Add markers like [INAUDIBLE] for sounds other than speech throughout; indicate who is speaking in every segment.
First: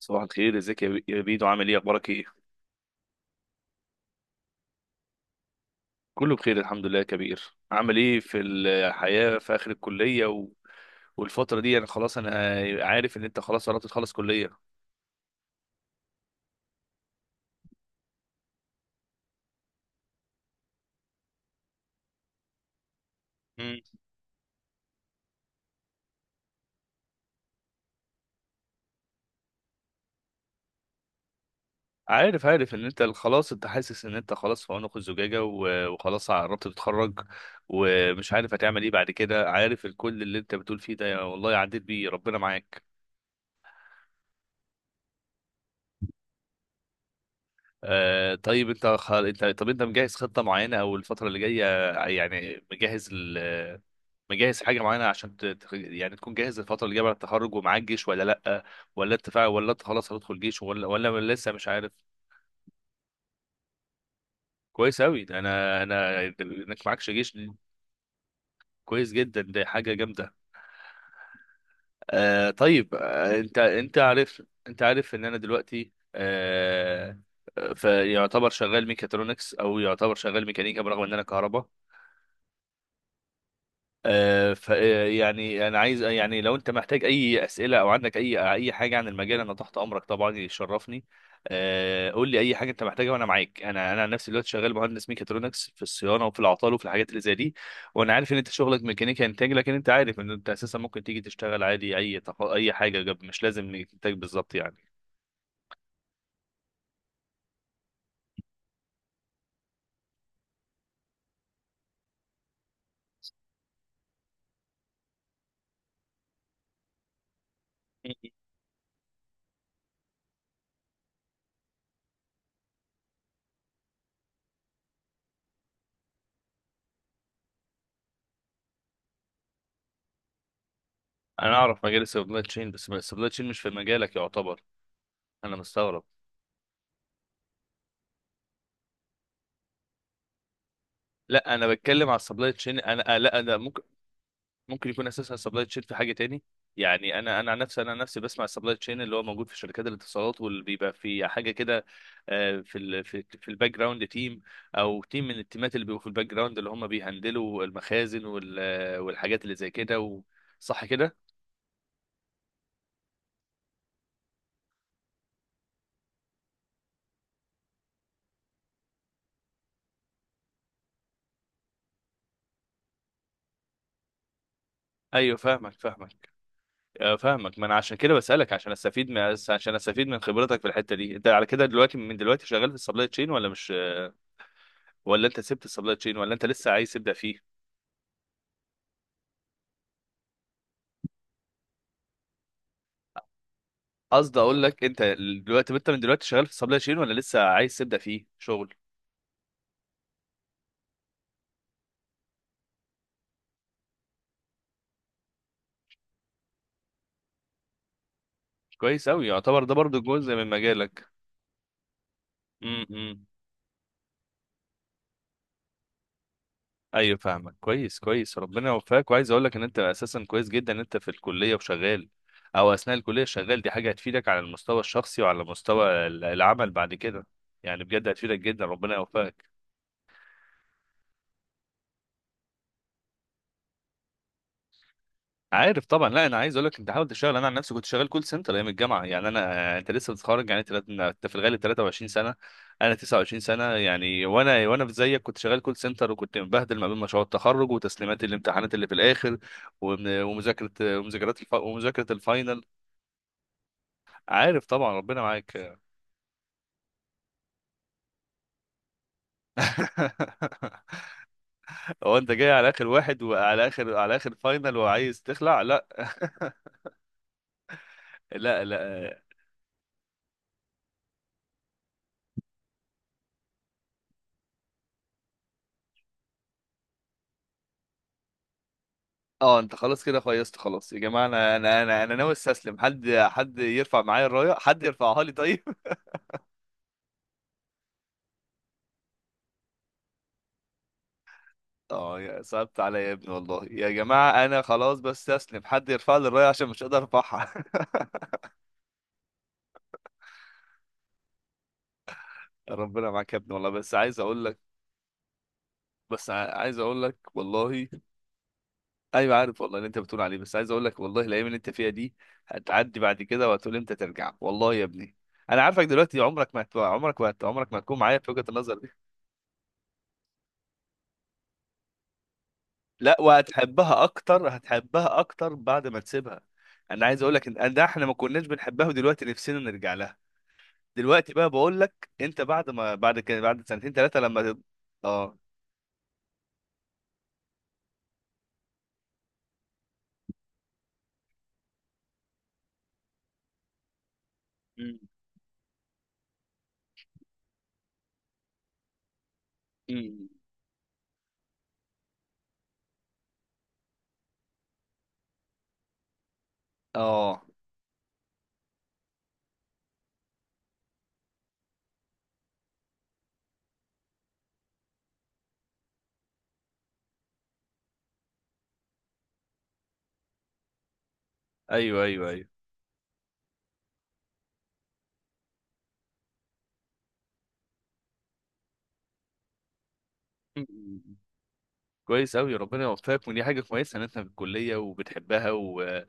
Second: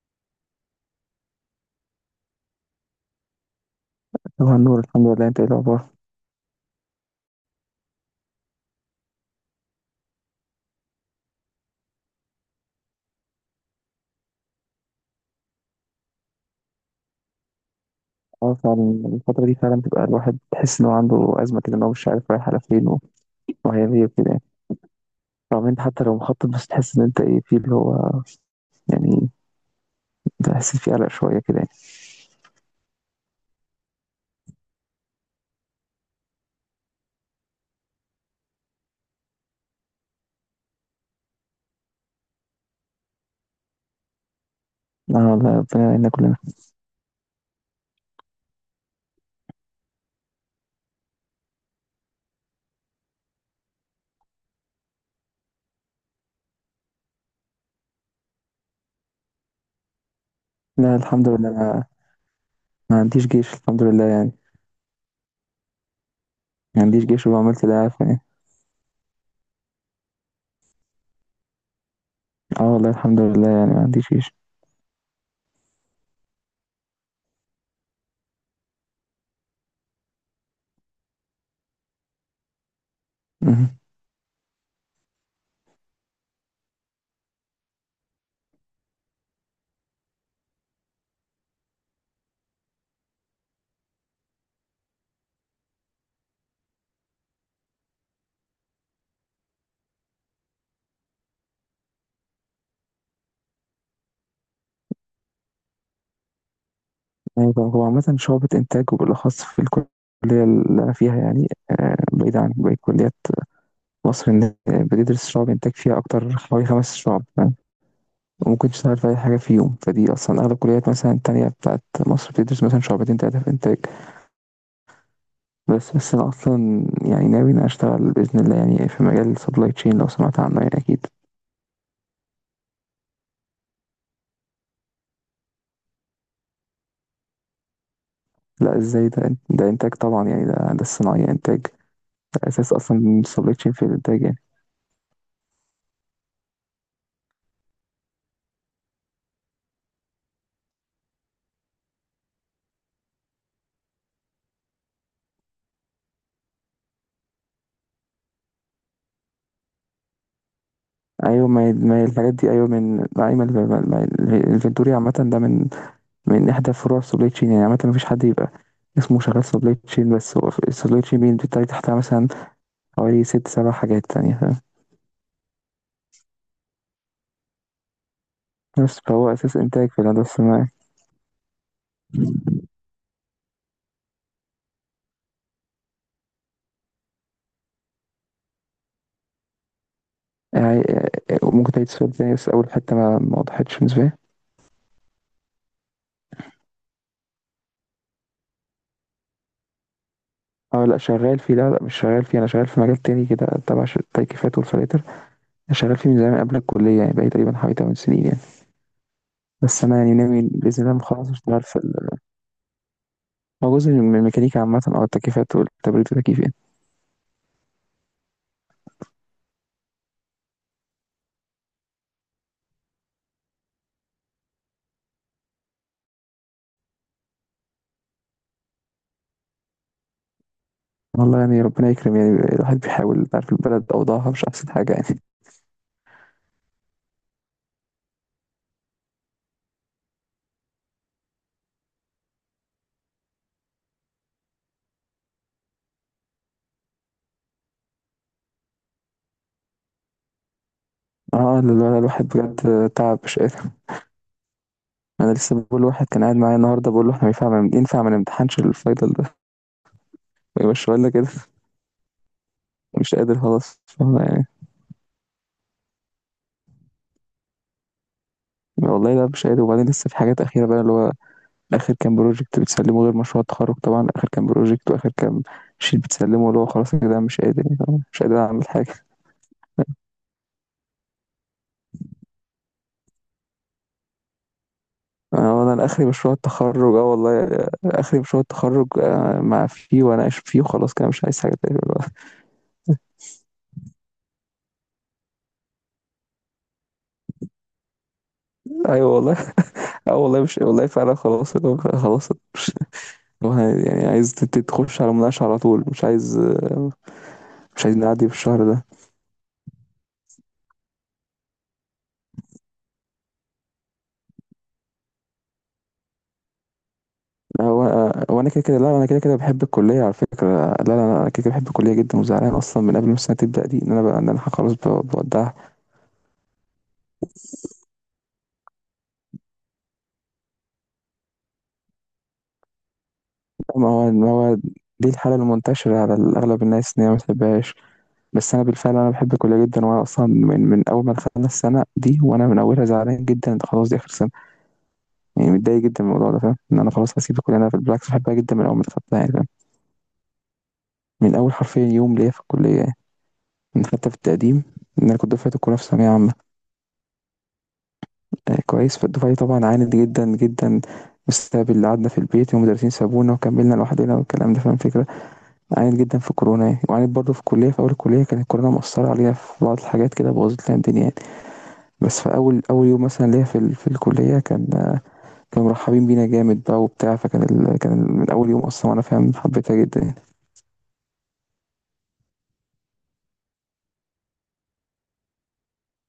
Speaker 1: صباح الخير، ازيك يا بيدو؟ عامل ايه؟ اخبارك ايه؟
Speaker 2: طبعا نور، الحمد لله. انت ايه الاخبار؟
Speaker 1: كله بخير الحمد لله يا كبير. عامل ايه في الحياة، في اخر الكلية والفترة دي، انا عارف ان انت خلاص قربت تخلص كلية.
Speaker 2: اه فعلا الفترة دي فعلا بتبقى الواحد تحس ان هو عنده ازمة كده، ان هو مش عارف رايح على فين
Speaker 1: مم.
Speaker 2: وهيعمل ايه وكده يعني. طبعا انت حتى لو مخطط، بس تحس ان انت ايه في اللي هو يعني، تحس في قلق شوية كده يعني.
Speaker 1: عارف ان انت خلاص، انت حاسس ان انت خلاص في عنق الزجاجة وخلاص قربت تتخرج ومش عارف هتعمل ايه بعد كده. عارف الكل اللي انت بتقول فيه ده، يا والله عديت بيه، ربنا معاك.
Speaker 2: لا والله، ربنا يعيننا كلنا.
Speaker 1: آه طيب، انت خ... انت طب انت مجهز خطة معينة او الفترة اللي جاية؟ يعني مجهز حاجه معينه عشان يعني تكون جاهز الفتره اللي جايه بعد التخرج؟ ومعاك جيش ولا لا؟ ولا انت خلاص هتدخل جيش ولا
Speaker 2: لا الحمد
Speaker 1: ولا
Speaker 2: لله،
Speaker 1: لسه مش
Speaker 2: انا
Speaker 1: عارف؟
Speaker 2: ما عنديش جيش الحمد لله يعني.
Speaker 1: كويس قوي، انا
Speaker 2: ما
Speaker 1: انك
Speaker 2: عنديش
Speaker 1: معكش
Speaker 2: جيش،
Speaker 1: جيش دي
Speaker 2: وعملت ده عارف يعني.
Speaker 1: كويس جدا، دي حاجه جامده.
Speaker 2: اه والله
Speaker 1: طيب،
Speaker 2: الحمد لله،
Speaker 1: انت
Speaker 2: يعني ما
Speaker 1: انت
Speaker 2: عنديش جيش.
Speaker 1: عارف، انت عارف ان انا دلوقتي، فيعتبر شغال ميكاترونكس او يعتبر شغال ميكانيكا برغم ان انا كهرباء.
Speaker 2: مهم.
Speaker 1: فيعني انا عايز، يعني لو انت محتاج اي اسئله او عندك اي حاجه عن المجال انا تحت امرك طبعا، يشرفني. قول لي اي حاجه انت محتاجها وانا معاك. انا عن نفسي دلوقتي شغال مهندس ميكاترونكس في الصيانه وفي العطال وفي الحاجات اللي زي دي. وانا عارف ان انت شغلك ميكانيكا انتاج، لكن انت عارف ان انت اساسا ممكن تيجي تشتغل عادي، اي حاجه مش لازم انتاج بالظبط يعني.
Speaker 2: ايوه، هو عامة شعبة انتاج، وبالاخص في الكلية اللي انا فيها يعني. آه، بعيدة عن باقي الكليات. مصر إن بتدرس شعب إنتاج فيها أكتر، حوالي خمس شعب فاهم. وممكن تشتغل في أي حاجة فيهم. فدي أصلا أغلب الكليات مثلا التانية بتاعت مصر بتدرس مثلا شعبتين تلاتة في إنتاج. بس أنا أصلا يعني ناوي إن أنا أشتغل بإذن الله يعني في مجال سبلاي تشين، لو سمعت عنه يعني أكيد.
Speaker 1: انا اعرف مجال السبلاي تشين، بس السبلاي تشين مش في مجالك يعتبر. انا مستغرب.
Speaker 2: لا ازاي، ده انتاج طبعا يعني، ده الصناعية
Speaker 1: لا
Speaker 2: انتاج
Speaker 1: انا بتكلم على
Speaker 2: ده.
Speaker 1: السبلاي
Speaker 2: اساس
Speaker 1: تشين، انا
Speaker 2: اصلا
Speaker 1: لا
Speaker 2: السبلاي
Speaker 1: انا
Speaker 2: تشين
Speaker 1: ممكن،
Speaker 2: في الانتاج يعني.
Speaker 1: ممكن يكون اساسها السبلاي تشين في حاجه تاني. يعني انا عن نفسي بسمع السبلاي تشين اللي هو موجود في شركات الاتصالات واللي بيبقى في حاجه كده، في ال في في الباك جراوند تيم، او تيم من التيمات اللي بيبقوا في الباك جراوند اللي هم بيهندلوا المخازن وال آه، والحاجات اللي زي كده صح كده؟
Speaker 2: ايوه، ما هي الحاجات دي، ايوه، من ايوه، الفنتوري عامة ده من إحدى فروع سبلاي تشين يعني. عامة مفيش حد يبقى اسمه شغال سبلاي تشين، بس هو السبلاي تشين بيندي تحتها مثلا حوالي ست سبع حاجات تانية فاهم.
Speaker 1: ايوه فاهمك فاهمك، فاهمك، ما انا عشان كده بسالك عشان
Speaker 2: بس
Speaker 1: استفيد من،
Speaker 2: فهو أساس
Speaker 1: عشان
Speaker 2: إنتاج في
Speaker 1: استفيد من
Speaker 2: الهندسة
Speaker 1: خبرتك في
Speaker 2: الصناعية
Speaker 1: الحته دي. انت على كده دلوقتي، من دلوقتي شغال في السبلاي تشين ولا مش، ولا انت سبت السبلاي تشين، ولا انت لسه عايز تبدا فيه؟
Speaker 2: يعني. آه، ممكن تعيد السؤال تاني؟ بس أول حتة ما وضحتش بالنسبة لي.
Speaker 1: قصدي اقول لك انت دلوقتي، انت من دلوقتي شغال في السبلاي تشين ولا لسه عايز تبدا فيه شغل؟
Speaker 2: اه لا شغال فيه، لا مش شغال فيه. أنا شغال في مجال تاني كده تبع التكييفات والفلاتر. أنا شغال فيه من زمان قبل الكلية يعني، بقالي تقريبا حوالي 8 سنين يعني.
Speaker 1: كويس اوي، يعتبر ده
Speaker 2: بس أنا
Speaker 1: برضو
Speaker 2: يعني
Speaker 1: جزء
Speaker 2: ناوي
Speaker 1: من
Speaker 2: بإذن الله لما
Speaker 1: مجالك.
Speaker 2: أخلص أشتغل في
Speaker 1: امم.
Speaker 2: هو جزء من الميكانيكا عامة، أو التكييفات والتبريد والتكييف يعني.
Speaker 1: ايوه فاهمك كويس كويس، ربنا يوفقك. وعايز اقول لك ان انت اساسا كويس جدا ان انت في الكليه وشغال، او اثناء الكليه شغال، دي حاجه هتفيدك على المستوى الشخصي وعلى مستوى العمل بعد كده. يعني بجد هتفيدك جدا، ربنا يوفقك.
Speaker 2: والله يعني ربنا يكرم. يعني الواحد بيحاول، تعرف البلد أوضاعها مش أحسن حاجة يعني.
Speaker 1: عارف طبعا، لا انا عايز اقول لك انت حاول تشتغل. انا عن نفسي كنت شغال كول سنتر ايام الجامعه يعني. انت لسه متخرج يعني، انت في الغالب 23 سنه، انا 29 سنه يعني. وانا في زيك كنت شغال كول سنتر وكنت مبهدل ما بين مشروع التخرج وتسليمات الامتحانات اللي في الاخر ومن- ومذاكره ومذاكرات الف...
Speaker 2: اه لا،
Speaker 1: ومذاكره
Speaker 2: الواحد
Speaker 1: الفاينل.
Speaker 2: بجد تعب، مش قادر.
Speaker 1: عارف طبعا، ربنا
Speaker 2: أنا لسه
Speaker 1: معاك.
Speaker 2: بقول لواحد كان قاعد معايا النهاردة، بقول له احنا ينفع ما نمتحنش الفاينل ده ويمشي
Speaker 1: [LAUGHS]
Speaker 2: لنا كده.
Speaker 1: هو انت جاي على اخر
Speaker 2: مش
Speaker 1: واحد
Speaker 2: قادر
Speaker 1: وعلى
Speaker 2: خلاص،
Speaker 1: اخر على
Speaker 2: فاهم
Speaker 1: اخر
Speaker 2: يعني.
Speaker 1: فاينل، وعايز تخلع؟ لا. [LAUGHS] لا لا.
Speaker 2: والله لا مش قادر. وبعدين لسه في حاجات أخيرة بقى، اللي هو آخر كام بروجكت بتسلمه، غير مشروع التخرج طبعا، آخر كام بروجكت وآخر كام شيت بتسلمه. اللي هو خلاص كده مش قادر يعني، فاهم؟ مش قادر أعمل حاجة.
Speaker 1: اه انت خلاص كده فيصت. خلاص يا جماعه، انا ناوي استسلم، حد يرفع معايا الرايه، حد يرفعها لي، طيب.
Speaker 2: آه، انا اخري مشروع التخرج، اه والله، آه، اخري مشروع التخرج، آه، مع فيه واناقش فيه وخلاص كده مش عايز حاجه تاني
Speaker 1: [LAUGHS]
Speaker 2: دلوقتي.
Speaker 1: اه يا صعبت عليا يا ابني، والله يا جماعه انا خلاص بستسلم، حد يرفع لي الرايه عشان مش قادر ارفعها.
Speaker 2: [LAUGHS] ايوه والله. [LAUGHS] اه والله، مش والله، فعلا خلاص اللي هو خلاص
Speaker 1: [LAUGHS]
Speaker 2: مش،
Speaker 1: ربنا معاك يا
Speaker 2: اللي
Speaker 1: ابني
Speaker 2: هو
Speaker 1: والله، بس
Speaker 2: يعني
Speaker 1: عايز
Speaker 2: عايز
Speaker 1: اقول لك،
Speaker 2: تخش على مناقشه على طول، مش
Speaker 1: بس
Speaker 2: عايز
Speaker 1: عايز
Speaker 2: آه،
Speaker 1: اقول لك
Speaker 2: مش
Speaker 1: والله،
Speaker 2: عايز نعدي في الشهر ده.
Speaker 1: ايوه عارف والله اللي انت بتقول عليه، بس عايز اقول لك والله، الايام اللي انت فيها دي هتعدي بعد كده وهتقول امتى ترجع، والله يا ابني. انا عارفك دلوقتي، عمرك ما هت- عمرك ما هت-
Speaker 2: آه،
Speaker 1: عمرك ما
Speaker 2: هو
Speaker 1: هتكون معايا
Speaker 2: آه،
Speaker 1: في
Speaker 2: هو
Speaker 1: وجهه
Speaker 2: انا كده كده،
Speaker 1: النظر.
Speaker 2: لا انا كده كده بحب الكليه على فكره. لا، انا كده كده بحب الكليه جدا، وزعلان اصلا من قبل ما
Speaker 1: لا
Speaker 2: السنه تبدا دي، ان انا
Speaker 1: وهتحبها
Speaker 2: بقى ان انا
Speaker 1: اكتر،
Speaker 2: خلاص
Speaker 1: هتحبها اكتر
Speaker 2: بودعها.
Speaker 1: بعد ما تسيبها. انا عايز اقول لك ان ده احنا ما كناش بنحبها ودلوقتي نفسنا نرجع لها. دلوقتي بقى بقول لك انت، بعد ما، بعد كده، بعد
Speaker 2: ما
Speaker 1: سنتين
Speaker 2: هو
Speaker 1: ثلاثه،
Speaker 2: ما هو دي الحاله
Speaker 1: اه.
Speaker 2: المنتشره على اغلب الناس، ان هي ما بتحبهاش. بس انا بالفعل انا بحب الكليه جدا، وانا اصلا من، من اول ما دخلنا السنه دي وانا من اولها زعلان جدا، ده خلاص دي اخر سنه
Speaker 1: أمم،
Speaker 2: يعني. متضايق جدا من الموضوع ده، فاهم ان انا خلاص هسيب الكليه. انا بالعكس بحبها جدا من اول ما دخلتها يعني، فاهم.
Speaker 1: أمم.
Speaker 2: من اول حرفيا يوم ليا في الكليه يعني، من حتى في التقديم، ان انا كنت دفعه الكليه في ثانويه عامه.
Speaker 1: اه
Speaker 2: آه كويس، فالدفعه طبعا عانت جدا جدا بسبب اللي قعدنا في البيت، والمدرسين سابونا وكملنا لوحدنا والكلام ده، فاهم الفكره. عانت جدا في كورونا يعني، وعانت برضه في الكليه، في اول الكليه كانت الكورونا مؤثره علينا في بعض الحاجات كده، بوظت لنا الدنيا يعني.
Speaker 1: ايوه
Speaker 2: بس
Speaker 1: ايوه
Speaker 2: في
Speaker 1: ايوه.
Speaker 2: اول اول يوم مثلا ليا في في الكليه، كان كانوا مرحبين بينا جامد بقى وبتاع. فكان من اول يوم اصلا وانا فاهم حبيتها جدا يعني.
Speaker 1: أمم، أمم. كويس قوي، ربنا يوفقك. ودي حاجه كويسه ان انت في الكليه وبتحبها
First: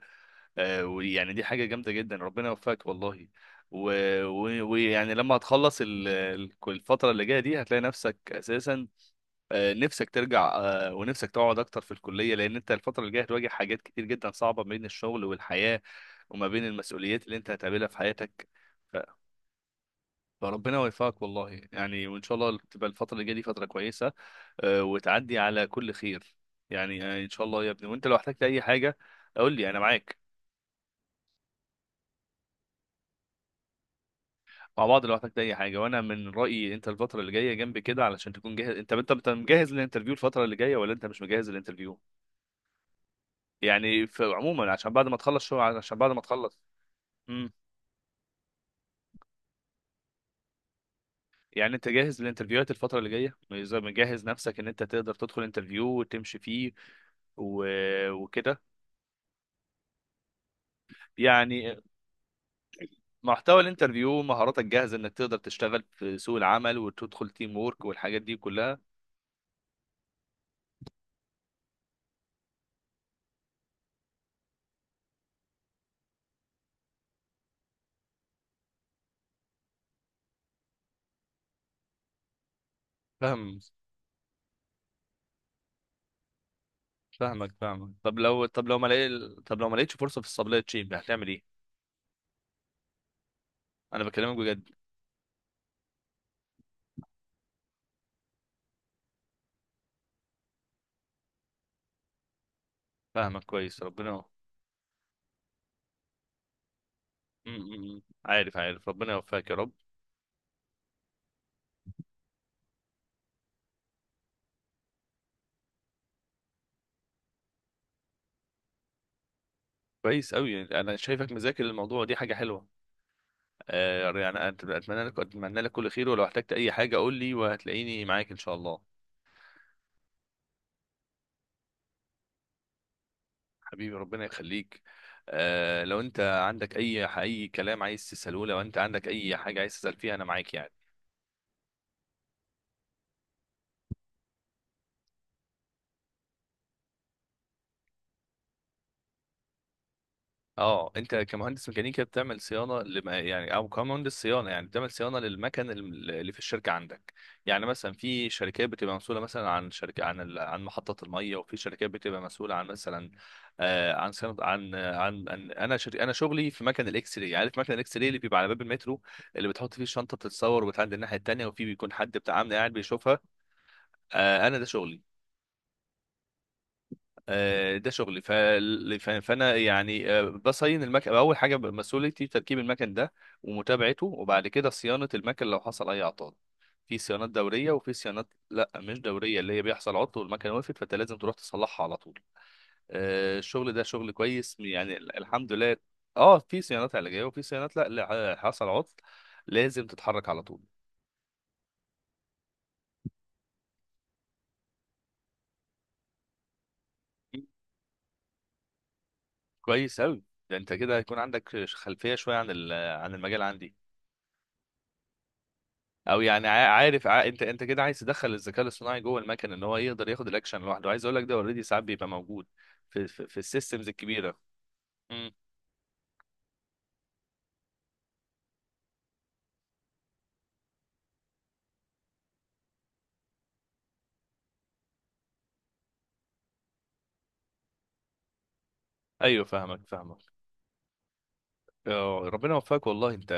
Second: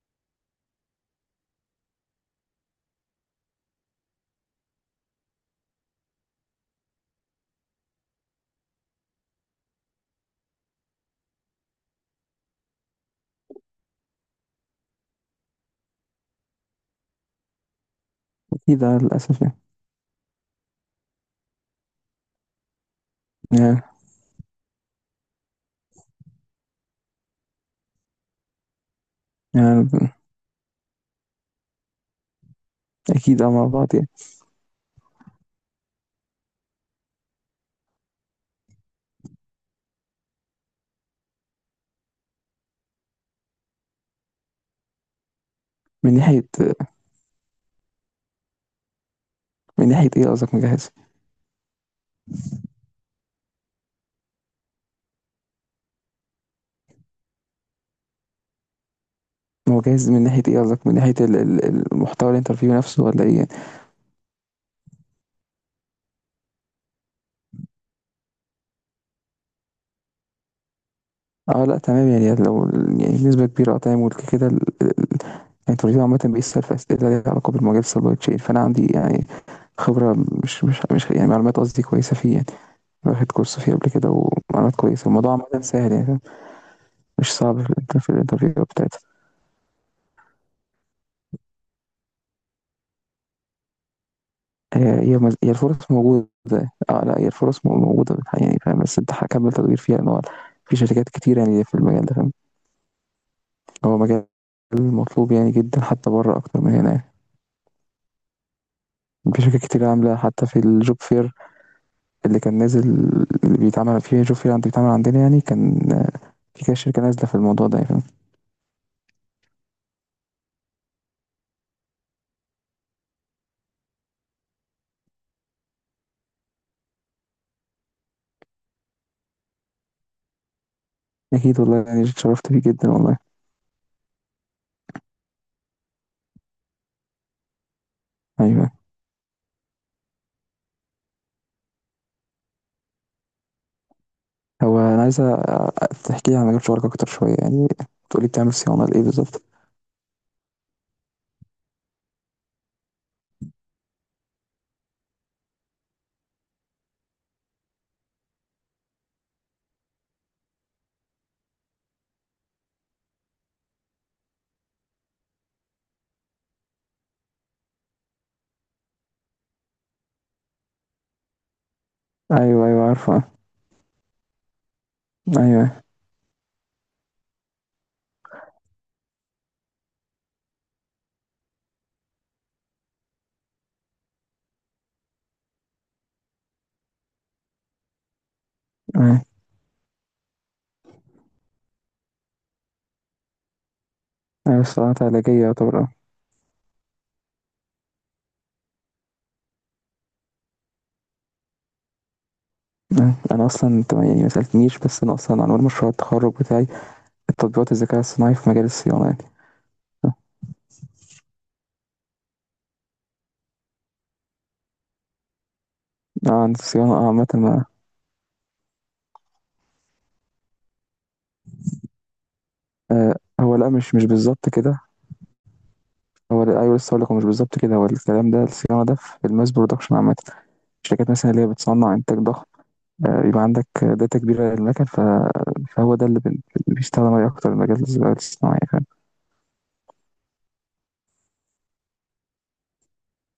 Speaker 1: ويعني دي حاجه جامده جدا، ربنا يوفقك والله. و- و- ويعني لما هتخلص الفتره اللي جايه دي هتلاقي نفسك اساسا، نفسك ترجع، ونفسك تقعد اكتر في الكليه، لان انت الفتره اللي جايه هتواجه حاجات كتير جدا صعبه ما بين الشغل والحياه، وما بين المسؤوليات اللي انت هتقابلها في حياتك.
Speaker 2: اكيد
Speaker 1: ف-
Speaker 2: آه، للاسف يعني.
Speaker 1: فربنا يوفقك والله يعني، وان شاء الله تبقى الفتره اللي جايه دي فتره
Speaker 2: يعني
Speaker 1: كويسه، وتعدي على كل خير. يعني ان شاء الله يا ابني. وانت لو احتجت اي حاجه قول لي، انا
Speaker 2: يعني
Speaker 1: معاك.
Speaker 2: اكيد، اه مع بعض يعني.
Speaker 1: مع بعض لو احتجت اي حاجه. وانا من رايي انت الفتره اللي جايه جنبي كده علشان تكون جاهز. انت انت أنت مجهز للانترفيو الفتره اللي جايه ولا انت مش مجهز للانترفيو؟ يعني في عموما عشان بعد ما تخلص، شو عشان بعد
Speaker 2: من
Speaker 1: ما
Speaker 2: ناحيه،
Speaker 1: تخلص. امم.
Speaker 2: من ناحيه ايه قصدك مجهز؟
Speaker 1: يعني انت جاهز للانترفيوهات الفترة اللي جاية، زي مجهز نفسك ان انت تقدر تدخل انترفيو وتمشي فيه و... وكده
Speaker 2: هو جاهز من ناحيه ايه قصدك؟ من ناحيه
Speaker 1: يعني.
Speaker 2: المحتوى الانترفيو نفسه ولا ايه يعني؟
Speaker 1: محتوى الانترفيو، مهاراتك جاهزة انك تقدر تشتغل في سوق العمل وتدخل تيم وورك والحاجات دي كلها؟
Speaker 2: اه لا تمام يعني، لو يعني بنسبه كبيره، اه تمام. وكده كده الانترفيو عامه بيسال في اسئله ليها علاقه بالمجال السبلاي تشين، فانا عندي يعني خبره، مش يعني معلومات قصدي كويسه فيه يعني. واخد
Speaker 1: فاهم.
Speaker 2: كورس فيه قبل كده ومعلومات كويسة. الموضوع عامة سهل يعني، فاهم؟ مش
Speaker 1: فاهمك
Speaker 2: صعب في
Speaker 1: فاهمك،
Speaker 2: في
Speaker 1: طب لو،
Speaker 2: الانترفيو
Speaker 1: طب لو ما
Speaker 2: بتاعتها.
Speaker 1: لقي... طب لو ما لقيتش فرصة في السبلاي تشين هتعمل ايه؟ انا بكلمك بجد.
Speaker 2: هي الفرص موجودة. اه لا، هي الفرص موجودة بالحقيقة يعني، فاهم. بس انت هكمل تدوير فيها، ان هو في شركات كتير يعني في المجال ده، فاهم.
Speaker 1: فاهمك كويس،
Speaker 2: هو
Speaker 1: ربنا.
Speaker 2: مجال مطلوب يعني جدا، حتى بره أكتر من هنا يعني.
Speaker 1: أمم، أمم. عارف ربنا
Speaker 2: في
Speaker 1: يوفقك يا
Speaker 2: شركات
Speaker 1: رب.
Speaker 2: كتير عاملة، حتى في الجوب فير اللي كان نازل، اللي بيتعمل في جوب فير عند، بيتعمل عندنا يعني. كان في كده شركة نازلة في الموضوع ده يعني، فاهم.
Speaker 1: كويس قوي، انا شايفك مذاكر الموضوع، دي حاجه حلوه. يعني اتمنى لك كل خير، ولو احتجت اي حاجه قول لي وهتلاقيني معاك ان شاء الله.
Speaker 2: أكيد والله يعني، اتشرفت بيه جدا والله.
Speaker 1: حبيبي ربنا يخليك. لو انت عندك اي كلام عايز تساله، لو
Speaker 2: أيوه،
Speaker 1: انت عندك اي حاجه عايز تسال فيها انا معاك يعني.
Speaker 2: هو أنا عايز تحكي لي عن مجال شغلك أكتر شوية يعني. تقولي بتعمل صيانة لإيه بالظبط؟
Speaker 1: اه انت كمهندس ميكانيكا بتعمل صيانه لما يعني، او كمهندس صيانه يعني بتعمل صيانه للمكن، اللي في الشركه عندك. يعني مثلا في شركات بتبقى مسؤوله مثلا عن شركه عن ال- عن محطه الميه، وفي شركات بتبقى مسؤوله عن مثلا، عن صيانه، انا شغلي في مكن الاكس راي. عارف مكن الاكس راي اللي بيبقى على باب المترو، اللي بتحط فيه الشنطه بتتصور وبتعدي الناحيه التانيه وفي بيكون حد بتاع امن
Speaker 2: ايوه
Speaker 1: قاعد
Speaker 2: ايوه،
Speaker 1: بيشوفها؟
Speaker 2: عارفه.
Speaker 1: انا ده شغلي.
Speaker 2: ايوه
Speaker 1: ده شغلي فانا يعني بصين المكن، اول حاجه مسؤوليتي تركيب المكن ده ومتابعته، وبعد كده صيانه المكن لو حصل اي اعطال. في صيانات دوريه وفي صيانات لا مش
Speaker 2: ايوه
Speaker 1: دوريه، اللي هي بيحصل عطل والمكنه وقفت فانت لازم تروح تصلحها على طول. الشغل ده شغل كويس
Speaker 2: ايوه،
Speaker 1: يعني،
Speaker 2: الصناعات
Speaker 1: ال-
Speaker 2: علاجيه
Speaker 1: الحمد لله.
Speaker 2: يعتبر، اه.
Speaker 1: اه في صيانات علاجيه وفي صيانات لا، لا حصل عطل لازم تتحرك على طول.
Speaker 2: أيوة. أنا أصلا أنت يعني ما سألتنيش، بس أنا أصلا عنوان مشروع التخرج بتاعي تطبيقات الذكاء الصناعي في مجال الصيانة يعني.
Speaker 1: كويس قوي. ده انت كده هيكون عندك خلفيه شويه عن عن المجال عندي. او
Speaker 2: اه
Speaker 1: يعني
Speaker 2: عند
Speaker 1: عا-
Speaker 2: الصيانه، اه
Speaker 1: عارف عا...
Speaker 2: عامه
Speaker 1: انت انت كده عايز تدخل الذكاء الاصطناعي جوه المكن ان هو يقدر ياخد الاكشن لوحده. عايز اقول لك ده اوريدي ساعات بيبقى موجود في
Speaker 2: آه،
Speaker 1: في, في
Speaker 2: هو لأ
Speaker 1: السيستمز
Speaker 2: مش
Speaker 1: الكبيره.
Speaker 2: بالظبط كده.
Speaker 1: امم.
Speaker 2: هو لأ، أيوه لسه هقول لك، هو مش بالظبط كده. هو الكلام ده، الصيانة ده في الماس برودكشن عامة، الشركات مثلا اللي هي بتصنع إنتاج ضخم. آه، يبقى عندك داتا كبيرة للمكن، فهو ده اللي بيستخدم عليه أكتر، المجال الذكاء الصناعي.
Speaker 1: ايوه فاهمك فاهمك، ربنا يوفقك والله. انت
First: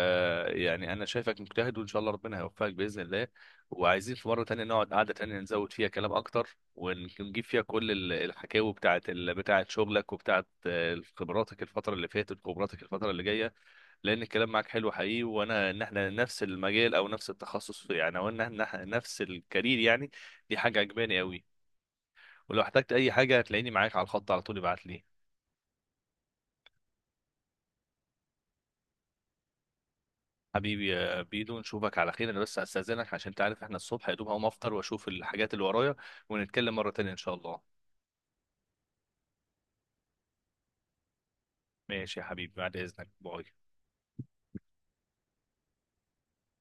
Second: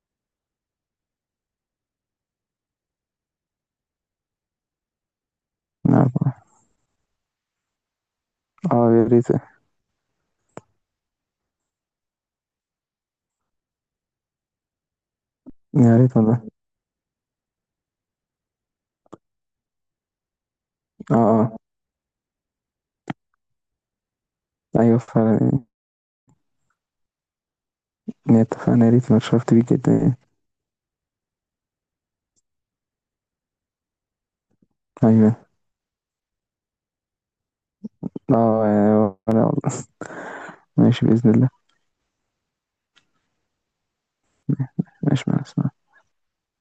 Speaker 1: يعني انا شايفك مجتهد، وان شاء الله ربنا هيوفقك باذن الله. وعايزين في مره تانية نقعد قعده تانية نزود فيها كلام
Speaker 2: اه،
Speaker 1: اكتر، ونجيب فيها كل الحكاوي
Speaker 2: آه، يا
Speaker 1: بتاعت
Speaker 2: ريت.
Speaker 1: بتاعت شغلك وبتاعت خبراتك الفتره اللي فاتت وخبراتك الفتره اللي جايه، لان الكلام معاك حلو حقيقي، وانا ان
Speaker 2: يا
Speaker 1: احنا
Speaker 2: ريت
Speaker 1: نفس
Speaker 2: والله.
Speaker 1: المجال او نفس التخصص في يعني، او ان إحنا نفس الكارير يعني. دي حاجه
Speaker 2: اه.
Speaker 1: عجباني قوي.
Speaker 2: اه.
Speaker 1: ولو احتجت اي حاجه هتلاقيني معاك على الخط على طول، ابعت
Speaker 2: ايوه
Speaker 1: لي.
Speaker 2: فعلا يعني. يعني اتفقنا، يا ريت، انا اتشرفت بيك جدا يعني.
Speaker 1: حبيبي يا بيدو، نشوفك على خير. انا بس استاذنك، عشان تعرف احنا الصبح، يا دوب هقوم افطر واشوف
Speaker 2: ايوه.
Speaker 1: الحاجات اللي ورايا، ونتكلم مره تانية ان شاء الله.
Speaker 2: اه. آه، ولا والله. ماشي بإذن الله.
Speaker 1: ماشي يا حبيبي، بعد اذنك، باي.
Speaker 2: ماشي، مع السلامة.